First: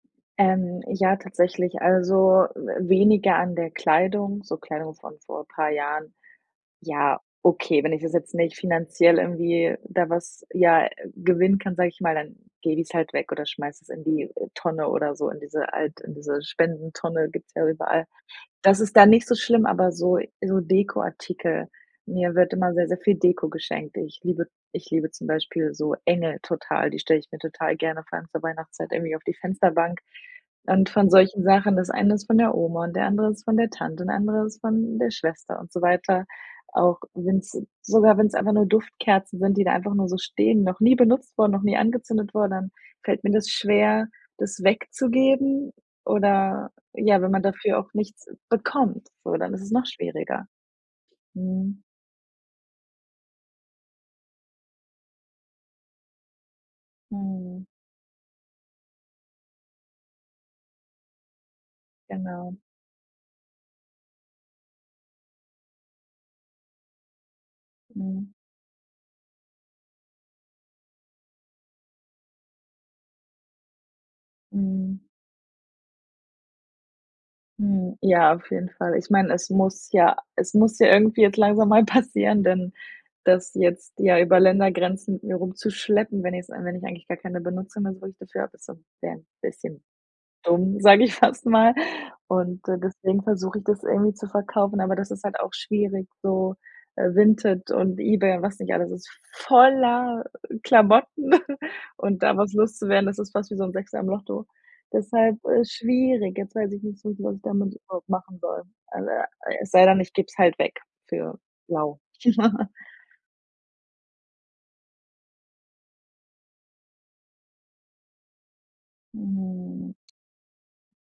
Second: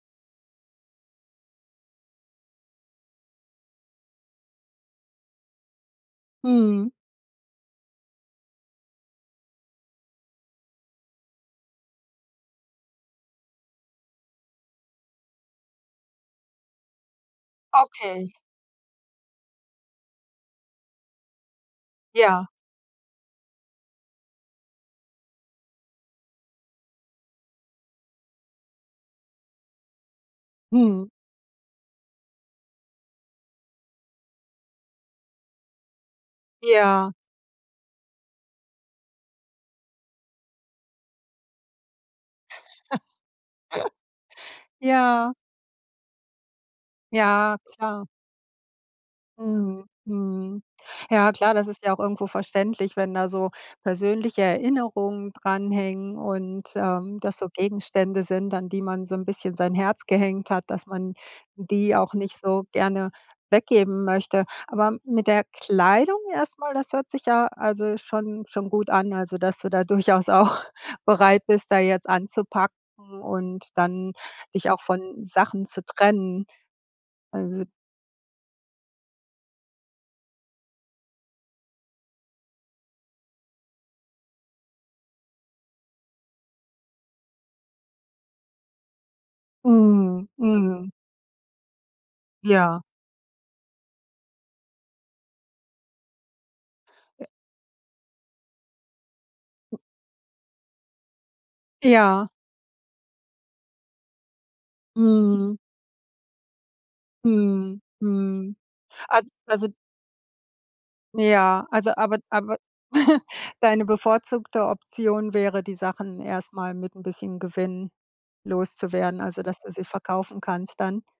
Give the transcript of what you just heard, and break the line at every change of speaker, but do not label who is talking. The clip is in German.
Ähm, ja, tatsächlich, also, w weniger an der Kleidung, so Kleidung von vor paar Jahren.
Mhm.
Ja, okay, wenn ich das jetzt nicht finanziell irgendwie da was, ja gewinnen kann, sage ich mal, dann lege ich's halt weg oder schmeiß es in die Tonne oder so, in diese Alt in diese Spendentonne gibt's ja überall.
Okay.
Das ist da nicht so schlimm, aber so so Dekoartikel. Mir
Ja.
wird immer sehr, sehr viel Deko geschenkt. Ich liebe ich liebe zum Beispiel so Engel total. Die stelle ich mir total gerne vor allem zur Weihnachtszeit irgendwie auf die Fensterbank. Und von
Mhm.
solchen Sachen das eine ist von der Oma und der andere ist von der Tante und der andere ist von der Schwester und so weiter. Auch
Ja.
wenn's sogar wenn's einfach nur Duftkerzen sind, die da einfach nur so stehen, noch nie benutzt wurden, noch nie angezündet wurden, dann fällt mir das schwer, das
Ja.
wegzugeben oder ja, wenn man
Ja,
dafür auch
klar.
nichts bekommt so, dann ist es noch
Mhm,
schwieriger.
mhm. Ja, klar, das
Mhm.
ist ja auch irgendwo verständlich, wenn da so persönliche Erinnerungen dranhängen und, ähm, das so
Mhm.
Gegenstände sind, an die man so 'n bisschen sein Herz gehängt hat, dass man die auch nicht
Genau.
so gerne weggeben möchte. Aber mit der Kleidung erst mal, das hört sich ja also
Mhm.
schon schon gut an, also, dass du da durchaus auch bereit bist, da jetzt anzupacken und dann dich auch
Mhm.
von Sachen zu trennen. Also
Mhm, ja, auf jeden Fall. Ich meine, es muss ja es muss ja irgendwie jetzt langsam mal passieren, denn das jetzt, ja, über Ländergrenzen mit mir rumzuschleppen, wenn es wenn ich eigentlich gar keine Benutzung mehr so richtig dafür habe also, wäre ein bisschen
Mhm,
dumm,
mhm.
sage ich fast mal Und, äh,
Ja.
deswegen versuche ich das irgendwie zu verkaufen, aber das ist halt auch schwierig so. Äh, Vinted und eBay und was nicht alles, ist voller Klamotten, und
Ja.
da was loszuwerden, das ist fast wie so 'n Sechser im Lotto. Deshalb
Mhm.
ist es schwierig. Jetzt weiß ich nicht so, was ich damit
Mhm,
überhaupt machen
mhm.
soll.
Als
[unintelligible]
also
Es sei denn, ich gebe es halt weg für
Ja, also,
Lau.
aber aber deine bevorzugte Option wäre, die Sachen erst mal mit 'n bisschen Gewinn loszuwerden, also, dass du sie
Mhm.
verkaufen kannst dann?